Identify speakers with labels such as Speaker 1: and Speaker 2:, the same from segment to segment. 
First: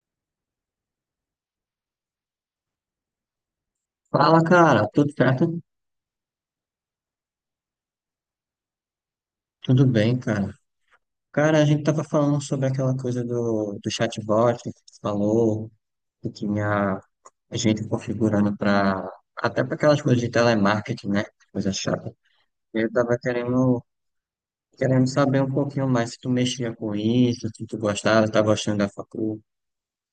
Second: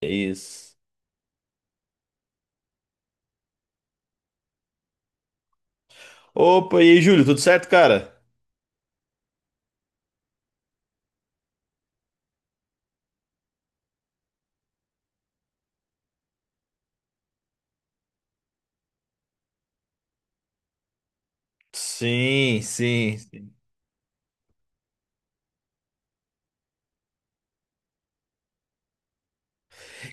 Speaker 1: É isso.
Speaker 2: Fala, cara, tudo certo?
Speaker 1: Opa, e aí, Júlio, tudo certo, cara?
Speaker 2: Tudo bem, cara. Cara, a gente tava falando sobre aquela coisa do chatbot que tu falou, que tinha a gente configurando para até para aquelas coisas de telemarketing, né? Coisa chata.
Speaker 1: Sim,
Speaker 2: Eu tava
Speaker 1: sim.
Speaker 2: querendo saber um pouquinho mais se tu mexia com isso, se tu gostava, tá gostando da facul.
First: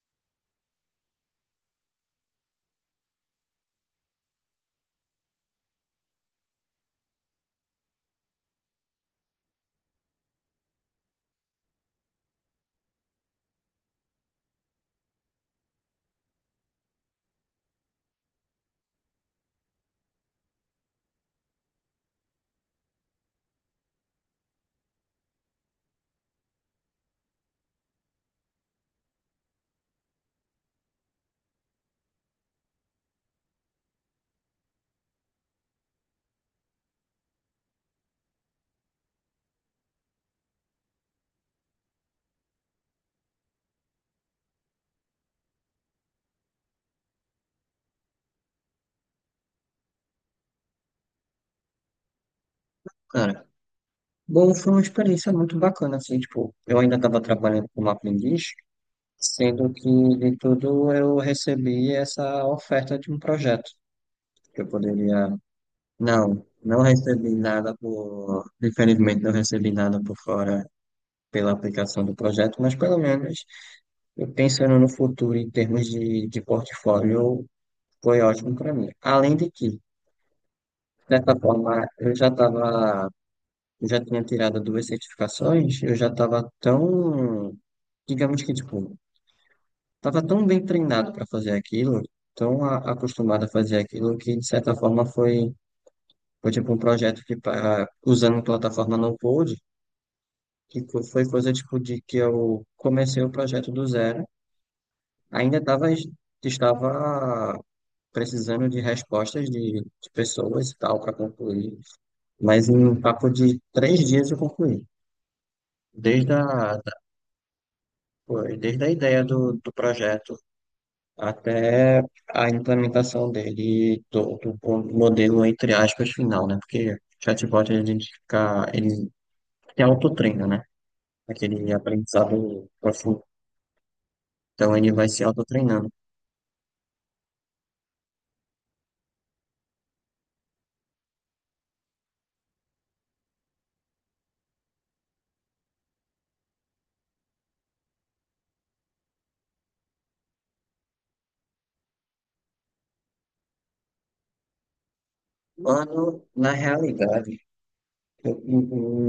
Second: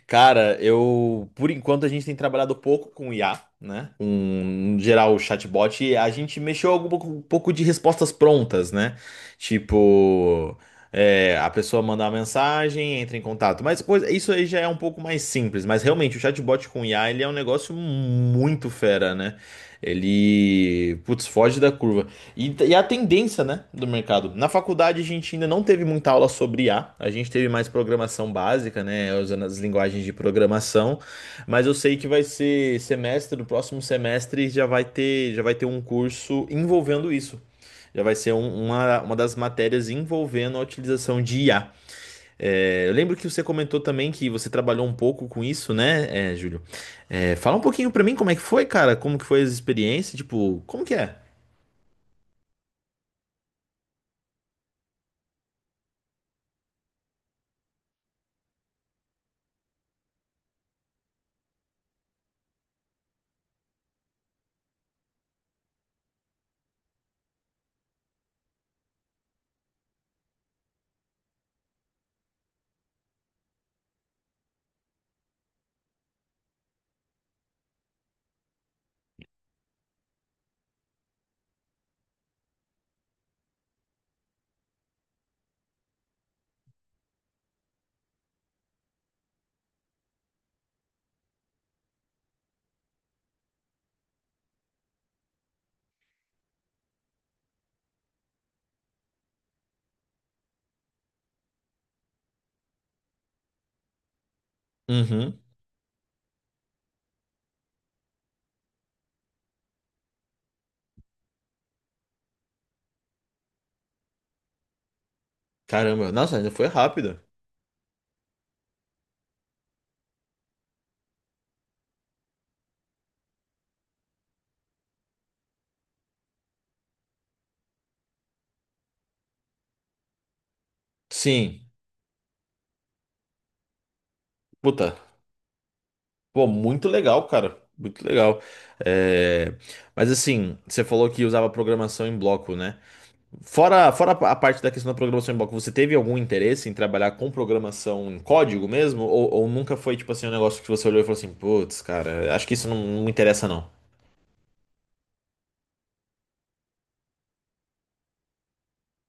Speaker 1: Cara, eu, por enquanto, a gente tem trabalhado pouco com IA, né? Com, no geral, o chatbot, e a gente mexeu um pouco de respostas prontas, né? Tipo, a pessoa manda uma mensagem, entra em contato. Mas coisa, isso aí já é um pouco mais simples, mas realmente, o chatbot com IA, ele é um negócio muito fera, né? Ele, putz, foge da curva. E a tendência, né, do mercado. Na faculdade a gente ainda não teve muita aula sobre IA, a gente teve mais programação básica, né, usando as linguagens de programação, mas eu sei que no próximo semestre já vai ter um curso envolvendo isso. Já vai ser um- uma das matérias envolvendo a utilização de IA. Eu lembro que você comentou também que você trabalhou um pouco com isso, né, Júlio? Fala um pouquinho pra mim como é que foi, cara, como que foi as experiências, tipo, como que é?
Speaker 2: Cara, bom, foi uma experiência muito bacana, assim, tipo, eu ainda tava trabalhando como aprendiz, sendo que de tudo eu recebi essa oferta de um projeto que eu poderia. Não, não recebi nada por. Infelizmente, não recebi nada por fora pela aplicação do projeto, mas pelo menos eu pensando no futuro em termos de portfólio, foi ótimo para mim. Além de que, de certa forma, eu já estava. Eu já tinha tirado duas certificações, eu já estava tão. Digamos que, tipo, estava tão bem treinado para fazer aquilo, tão acostumado a fazer aquilo, que de certa forma foi. Foi tipo um projeto que para usando plataforma no Code, que foi coisa tipo de que eu comecei o projeto do zero.
Speaker 1: Uhum.
Speaker 2: Ainda estava precisando de respostas de pessoas e tal para concluir, mas em um papo de 3 dias eu concluí.
Speaker 1: Caramba,
Speaker 2: Desde
Speaker 1: nossa,
Speaker 2: a,
Speaker 1: ainda foi
Speaker 2: da-
Speaker 1: rápido.
Speaker 2: Foi desde a ideia do projeto até a implementação dele, do modelo, entre aspas, final, né? Porque chatbot, a gente fica, ele tem autotreino, né?
Speaker 1: Sim,
Speaker 2: Aquele aprendizado profundo. Então ele
Speaker 1: puta,
Speaker 2: vai se autotreinando.
Speaker 1: pô, muito legal, cara, muito legal. É, Mas assim, você falou que usava programação em bloco, né? Fora a parte da questão da programação em bloco, você teve algum interesse em trabalhar com programação em código mesmo? Ou nunca foi, tipo assim, um negócio que você olhou e falou assim, putz, cara, acho que isso não, não me interessa, não.
Speaker 2: Quando, na realidade, eu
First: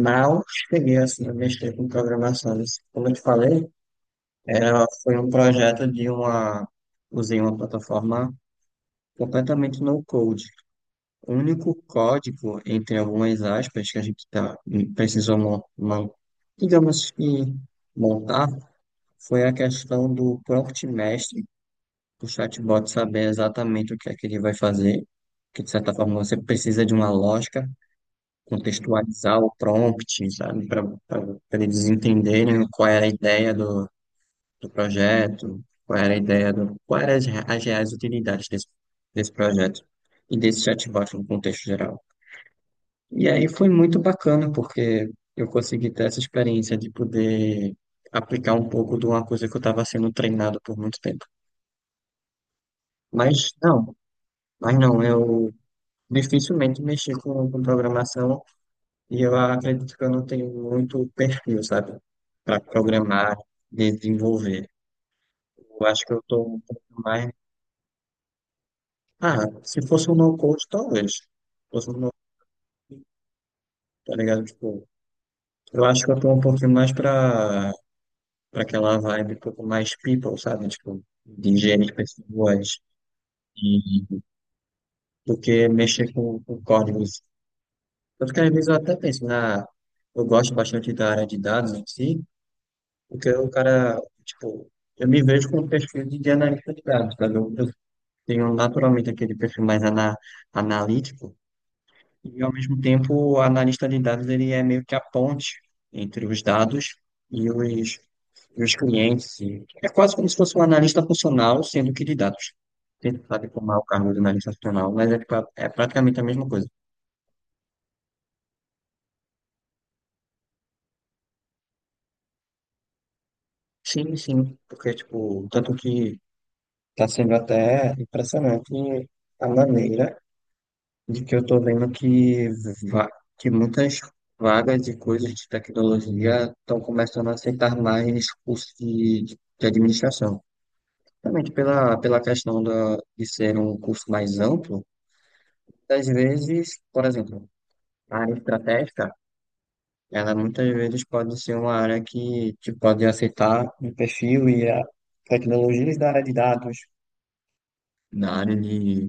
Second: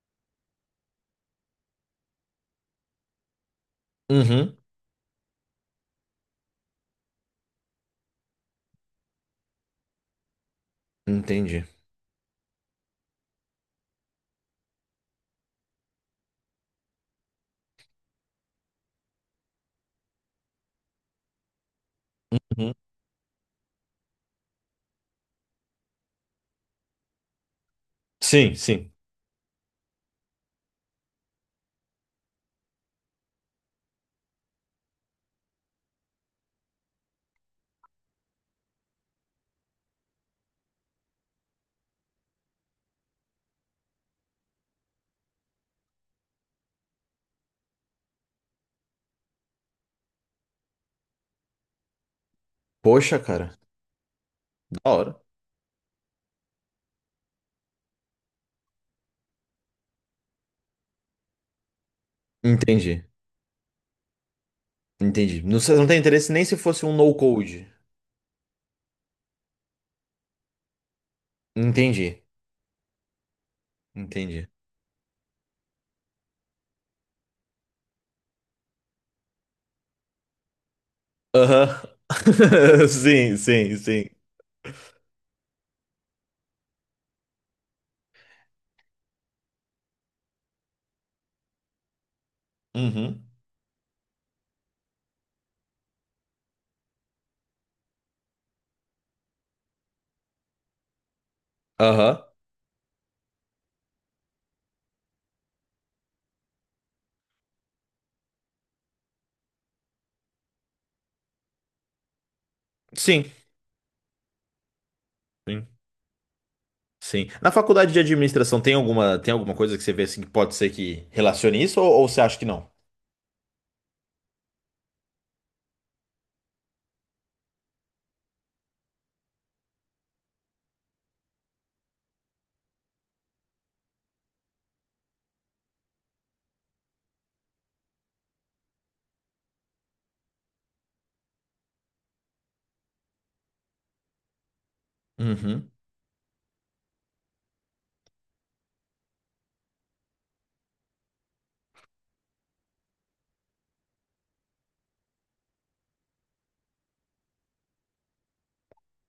Speaker 2: mal cheguei assim, a mexer com programação. Como eu te falei,
Speaker 1: Uhum,
Speaker 2: foi um projeto de usei uma plataforma completamente no code. O
Speaker 1: entendi.
Speaker 2: único código, entre algumas aspas, que a gente tá, precisou, digamos que, montar, foi a questão do prompt mestre o
Speaker 1: Uhum.
Speaker 2: chatbot saber exatamente o que é que ele vai fazer, que de certa forma você precisa de uma lógica,
Speaker 1: Sim, sim.
Speaker 2: contextualizar o prompt, sabe, para eles entenderem qual era a ideia do projeto, qual era a ideia do, qual eram as reais utilidades desse projeto e desse chatbot no contexto geral. E aí foi muito bacana, porque eu consegui ter essa experiência de poder aplicar um pouco de uma coisa que eu estava sendo treinado por muito tempo.
Speaker 1: Poxa, cara,
Speaker 2: Mas não, mas
Speaker 1: da
Speaker 2: não,
Speaker 1: hora.
Speaker 2: eu dificilmente mexi com programação e eu acredito que eu não tenho muito perfil, sabe? Para
Speaker 1: Entendi,
Speaker 2: programar, desenvolver.
Speaker 1: entendi. Não, você não
Speaker 2: Eu
Speaker 1: tem
Speaker 2: acho que eu
Speaker 1: interesse
Speaker 2: tô
Speaker 1: nem se
Speaker 2: um
Speaker 1: fosse
Speaker 2: pouco
Speaker 1: um
Speaker 2: mais.
Speaker 1: no-code.
Speaker 2: Ah, se fosse um no-code, talvez. Se fosse um no
Speaker 1: Entendi.
Speaker 2: tá ligado?
Speaker 1: Entendi.
Speaker 2: Tipo, eu acho que eu tô um pouquinho mais para aquela vibe um pouco mais people, sabe? Tipo, de
Speaker 1: Aham.
Speaker 2: gerir pessoas
Speaker 1: Sim, sim,
Speaker 2: e
Speaker 1: sim.
Speaker 2: do que mexer com códigos. Tanto que às vezes eu até penso na. Eu gosto bastante da área de dados em si.
Speaker 1: Uhum.
Speaker 2: Porque o cara, tipo, eu me vejo com um perfil de analista de dados, sabe? Eu tenho naturalmente aquele perfil mais analítico,
Speaker 1: Aham.
Speaker 2: e ao mesmo tempo o analista de dados ele é meio que a ponte entre os dados e os, e os clientes. E é quase como se fosse um analista funcional, sendo que de dados. Você
Speaker 1: Sim,
Speaker 2: sabe como é o cargo de analista funcional, mas é, pra-
Speaker 1: sim,
Speaker 2: é praticamente a mesma coisa.
Speaker 1: sim. Na faculdade de administração tem alguma coisa que você vê assim que pode ser que relacione isso ou você acha que não?
Speaker 2: Sim, sim, porque, tipo, tanto que está sendo até impressionante a maneira de que eu tô vendo va- que muitas vagas de coisas de tecnologia estão começando a aceitar mais cursos de administração. Realmente pela questão de ser um curso mais amplo,
Speaker 1: Uhum.
Speaker 2: às vezes, por exemplo, a área estratégica, ela muitas vezes pode ser uma área que te pode aceitar um perfil e a tecnologias da área de dados, na área de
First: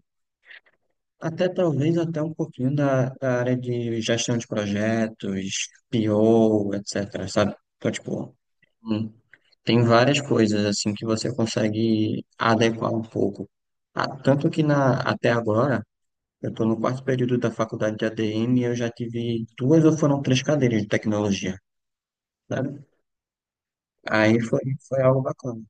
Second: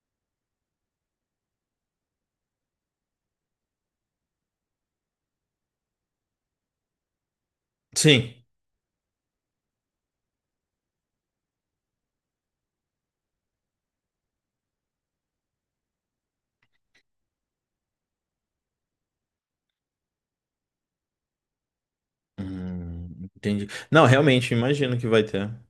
Speaker 2: Até talvez até um pouquinho da área de gestão de projetos, PO, etc, sabe? Então,
Speaker 1: Sim.
Speaker 2: tipo, hum, tem várias coisas assim que você consegue adequar um pouco. Ah, tanto que na, até agora, eu estou no quarto período da faculdade de ADM e eu já tive duas ou foram três cadeiras de tecnologia, sabe?
Speaker 1: Entendi. Não,
Speaker 2: Aí
Speaker 1: realmente,
Speaker 2: foi,
Speaker 1: imagino
Speaker 2: foi
Speaker 1: que
Speaker 2: algo
Speaker 1: vai ter.
Speaker 2: bacana.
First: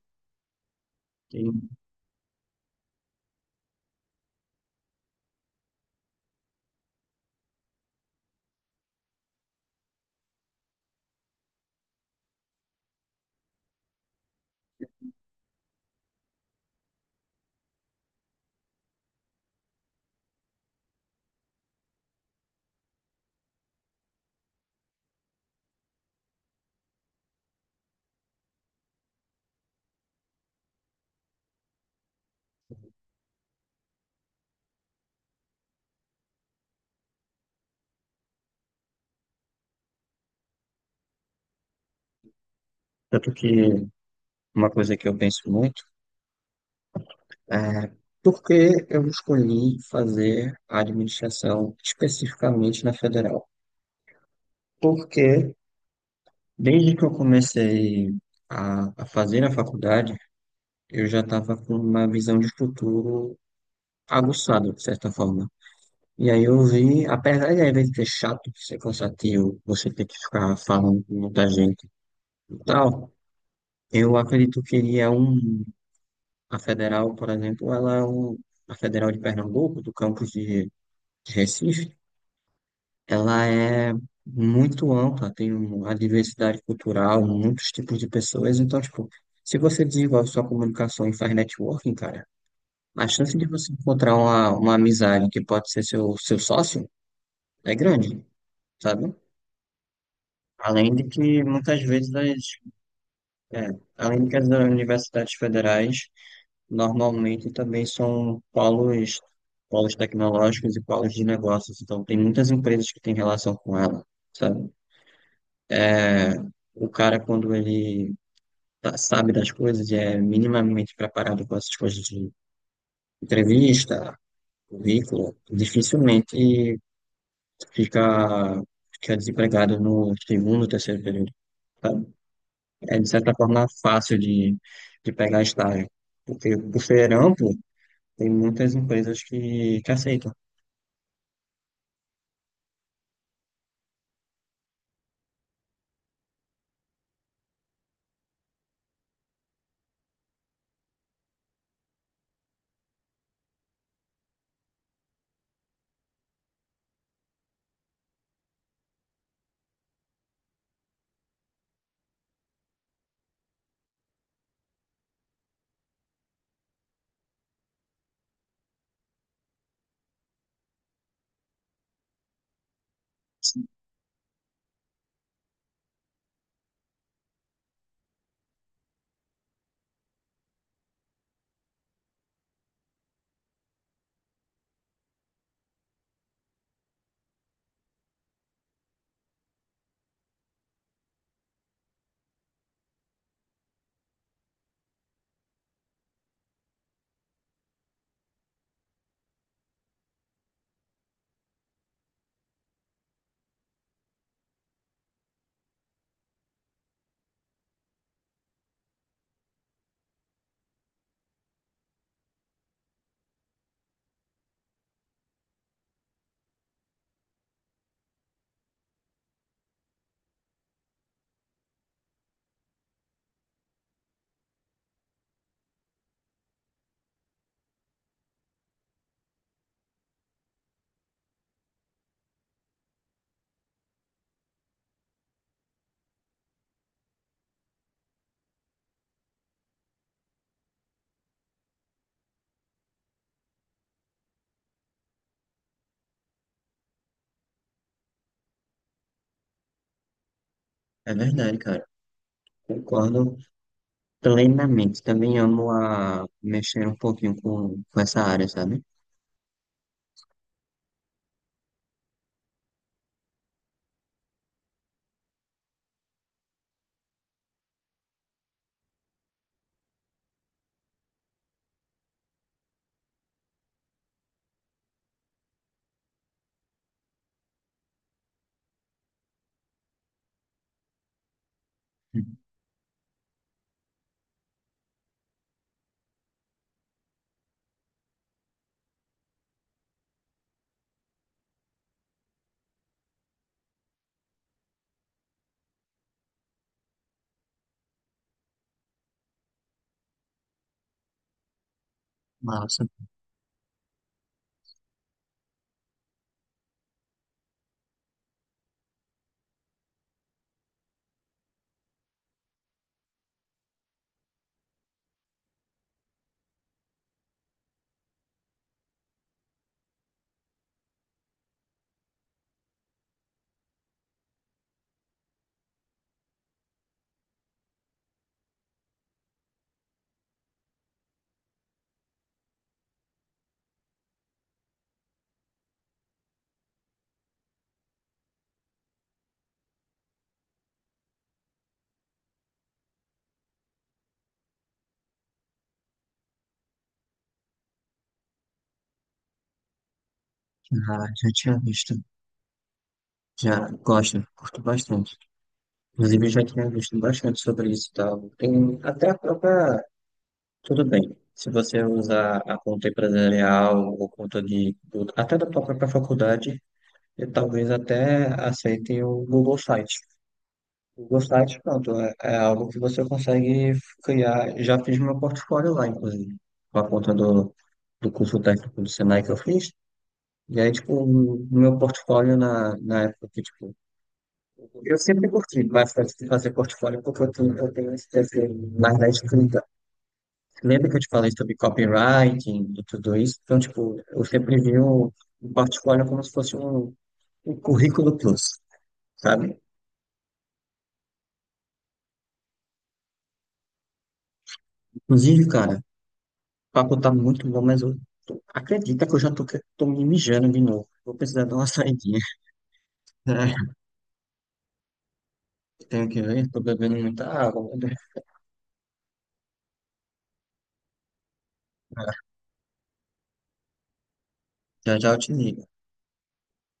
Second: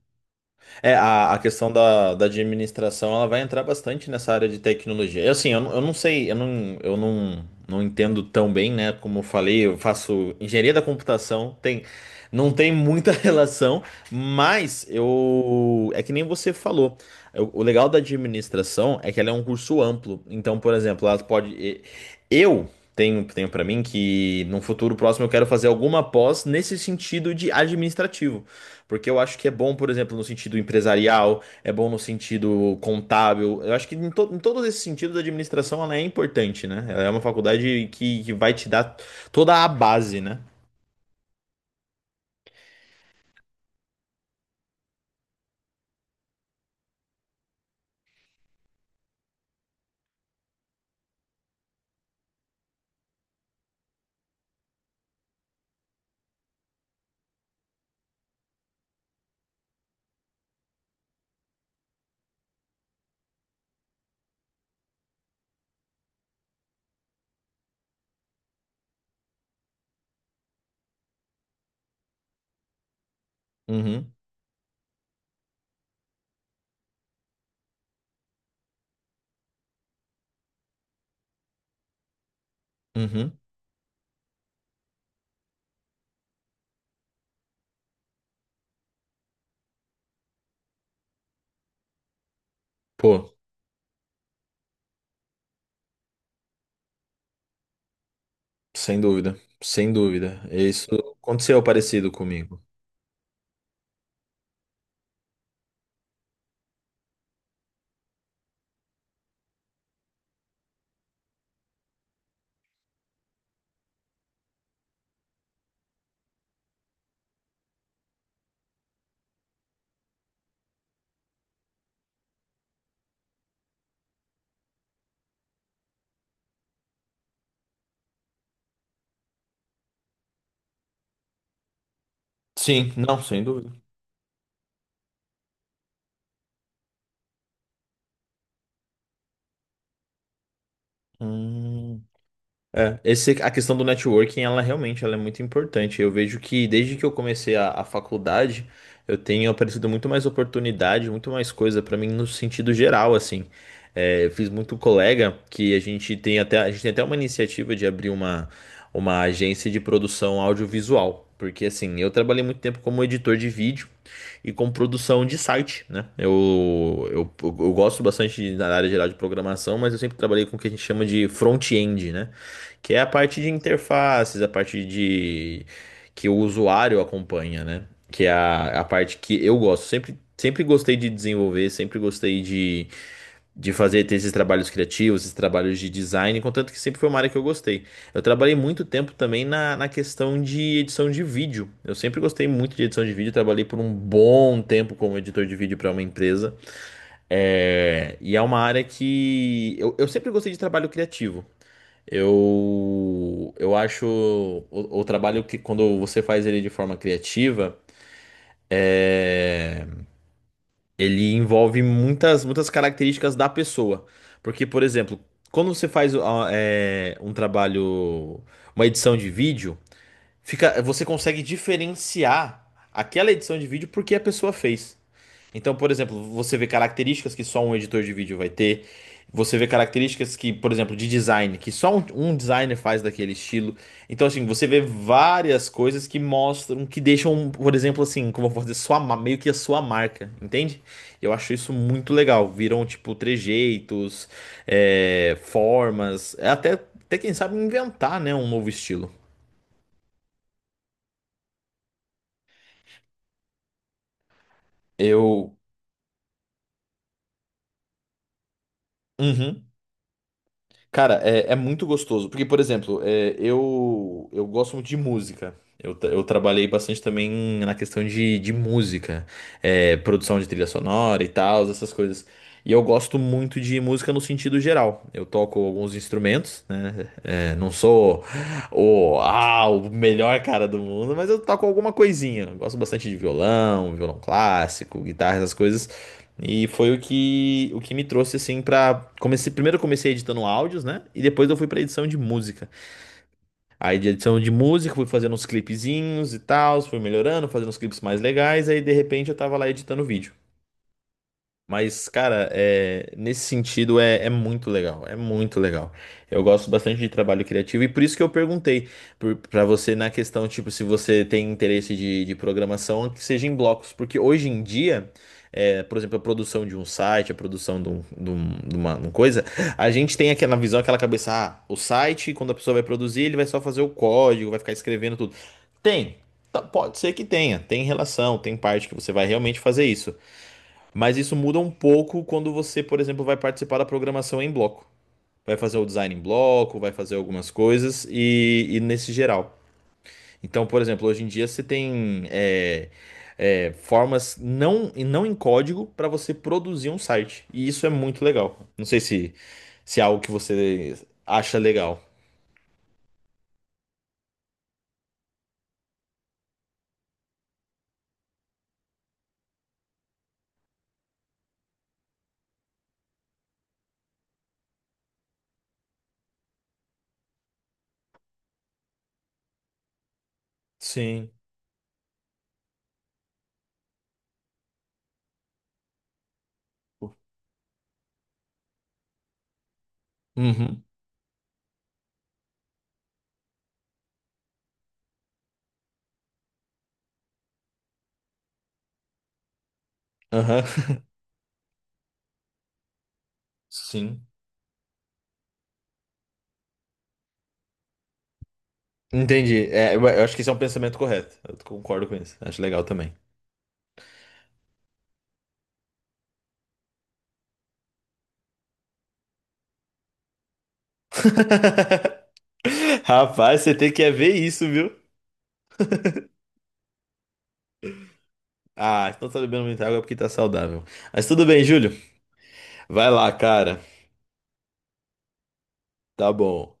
Speaker 1: É, a
Speaker 2: E
Speaker 1: questão da administração, ela vai entrar bastante nessa área de tecnologia. Assim, eu não sei, eu não, não entendo tão bem, né? Como eu falei, eu faço engenharia da computação, tem, não tem muita relação, mas eu, é que nem você falou. O legal da administração é que ela é um curso amplo. Então, por exemplo, eu tenho para mim que num futuro próximo eu quero fazer alguma pós nesse sentido de administrativo. Porque eu acho que é bom, por exemplo, no sentido empresarial, é bom no sentido contábil. Eu acho que em todos esses sentidos a administração ela é importante, né? Ela é uma faculdade que vai te dar toda a base, né?
Speaker 2: tanto que uma coisa que eu penso muito é, por que eu escolhi fazer a administração especificamente na federal? Porque desde que eu comecei a fazer a faculdade, eu já estava com uma visão de futuro aguçada, de certa forma. E aí eu vi, apesar de às vezes ser chato, ser cansativo, você ter que ficar falando com muita gente e tal,
Speaker 1: Uhum,
Speaker 2: eu acredito que ele é um. A federal, por exemplo, ela é um, a federal de Pernambuco, do campus de. De Recife,
Speaker 1: uhum.
Speaker 2: ela é muito ampla, tem uma diversidade cultural, muitos tipos de pessoas. Então, tipo, se você desenvolve sua comunicação e faz networking, cara, a
Speaker 1: Pô,
Speaker 2: chance de você encontrar uma amizade que pode ser seu sócio é grande,
Speaker 1: sem
Speaker 2: sabe?
Speaker 1: dúvida, sem dúvida. Isso
Speaker 2: Além de que
Speaker 1: aconteceu
Speaker 2: muitas
Speaker 1: parecido
Speaker 2: vezes, as,
Speaker 1: comigo.
Speaker 2: é, além de que as universidades federais normalmente também são polos tecnológicos e polos de negócios, então tem muitas empresas que têm relação com ela, sabe? O cara, quando ele tá- sabe das coisas, é minimamente preparado com essas coisas de entrevista, currículo, dificilmente fica, fica desempregado no segundo, terceiro período. Sabe?
Speaker 1: Sim,
Speaker 2: É, de
Speaker 1: não,
Speaker 2: certa
Speaker 1: sem
Speaker 2: forma,
Speaker 1: dúvida.
Speaker 2: fácil de pegar estágio. Porque por ser amplo, tem muitas empresas que aceitam.
Speaker 1: Hum. É, esse, a questão do networking, ela realmente ela é muito importante. Eu vejo que desde que eu comecei a faculdade, eu tenho aparecido muito mais oportunidade, muito mais coisa pra mim no sentido geral, assim. É, eu fiz muito colega que a gente tem até uma iniciativa de abrir uma agência de produção audiovisual. Porque assim, eu trabalhei muito tempo como editor de vídeo e com produção de site, né? Eu gosto bastante da área geral de programação, mas eu sempre trabalhei com o que a gente chama de front-end, né? Que é a parte de interfaces, a parte de que o usuário acompanha, né? Que é a parte que eu gosto. Sempre, sempre gostei de desenvolver, de fazer ter esses trabalhos criativos, esses trabalhos de design, contanto que sempre foi uma área que eu gostei. Eu trabalhei muito tempo também na questão de edição de vídeo. Eu sempre gostei muito de edição de vídeo, trabalhei por um bom tempo como editor de vídeo para uma empresa. É, e é uma área que eu sempre gostei de trabalho criativo. Eu acho o trabalho que quando você faz ele de forma criativa, ele envolve muitas características da pessoa. Porque, por exemplo, quando você faz um trabalho, uma edição de vídeo, fica, você consegue diferenciar aquela edição de vídeo porque a pessoa fez. Então, por exemplo, você vê características que só um editor de vídeo vai ter. Você vê características que, por exemplo, de design, que só um designer faz daquele estilo. Então, assim, você vê várias coisas que mostram, que deixam, por exemplo, assim, como eu vou dizer, meio que a sua marca, entende? Eu acho isso muito legal. Viram, tipo, trejeitos, formas, até quem sabe inventar, né, um novo estilo.
Speaker 2: É verdade, cara. Concordo plenamente. Também
Speaker 1: Eu
Speaker 2: amo a mexer um pouquinho com essa área, sabe?
Speaker 1: uhum. Cara, é muito gostoso. Porque, por exemplo, eu gosto muito de música. Eu trabalhei bastante também na questão de música, produção de trilha sonora e tal, essas coisas. E eu gosto muito de música no sentido geral. Eu toco alguns instrumentos, né? É, não sou o melhor cara do mundo, mas eu toco alguma
Speaker 2: Uhum.
Speaker 1: coisinha. Eu gosto bastante de violão, violão clássico, guitarra, essas coisas. E foi o que me trouxe assim pra. Comecei, primeiro eu comecei editando áudios, né? E depois eu fui pra edição de música. Aí de edição de música fui fazendo uns clipezinhos e tal, fui melhorando, fazendo uns clipes mais legais, aí de repente eu tava lá editando vídeo. Mas, cara,
Speaker 2: Massa.
Speaker 1: nesse sentido é muito legal, é muito legal. Eu gosto bastante de trabalho criativo e por isso que eu perguntei pra você na questão, tipo, se você tem interesse de programação, que seja em blocos, porque hoje em dia, por exemplo, a produção de um site, a produção de, um- de um- de uma coisa, a gente tem aquela visão, aquela cabeça, ah, o site, quando a pessoa vai produzir, ele vai só fazer o código, vai ficar escrevendo tudo. Tem, pode ser que tenha, tem relação, tem parte que você vai realmente fazer isso. Mas isso muda um pouco quando você, por exemplo, vai participar da programação em bloco. Vai fazer o design em bloco, vai fazer algumas coisas e nesse geral. Então, por exemplo, hoje em dia você tem formas não em código para você produzir um site. E isso é muito legal. Não sei se, se é algo que você
Speaker 2: Ah, já
Speaker 1: acha
Speaker 2: tinha visto.
Speaker 1: legal.
Speaker 2: Já gosto, curto bastante. Inclusive, eu já tinha visto bastante sobre isso e tal. Tem até a própria. Tudo bem. Se você usar a conta empresarial ou conta de. Do- Até da tua própria faculdade, eu talvez até aceitem o Google Site. O Google
Speaker 1: Sim.
Speaker 2: Site, pronto, é, é algo que você consegue criar. Já fiz meu portfólio lá, inclusive, com a conta do curso técnico do Senai que eu fiz. E aí,
Speaker 1: Uhum.
Speaker 2: tipo, o meu portfólio na época que, tipo, eu sempre curti bastante de fazer portfólio porque eu tenho esse desejo mais da escrita.
Speaker 1: Aham.
Speaker 2: Lembra que eu te falei sobre copywriting e tudo isso? Então, tipo, eu
Speaker 1: Sim.
Speaker 2: sempre vi o portfólio como se fosse um, um currículo plus, sabe?
Speaker 1: Entendi. É, eu acho que esse é um pensamento correto. Eu concordo com isso. Acho legal também.
Speaker 2: Inclusive, cara, o papo tá muito bom, mas eu tô- acredita que eu já tô, que- tô me mijando de novo. Vou precisar dar uma saidinha.
Speaker 1: Rapaz, você tem que é ver isso, viu?
Speaker 2: Tenho que ver, tô bebendo muita água, né?
Speaker 1: Ah, então tá bebendo muita água porque tá saudável. Mas tudo bem, Júlio. Vai lá, cara.
Speaker 2: Já já eu te ligo.
Speaker 1: Tá bom.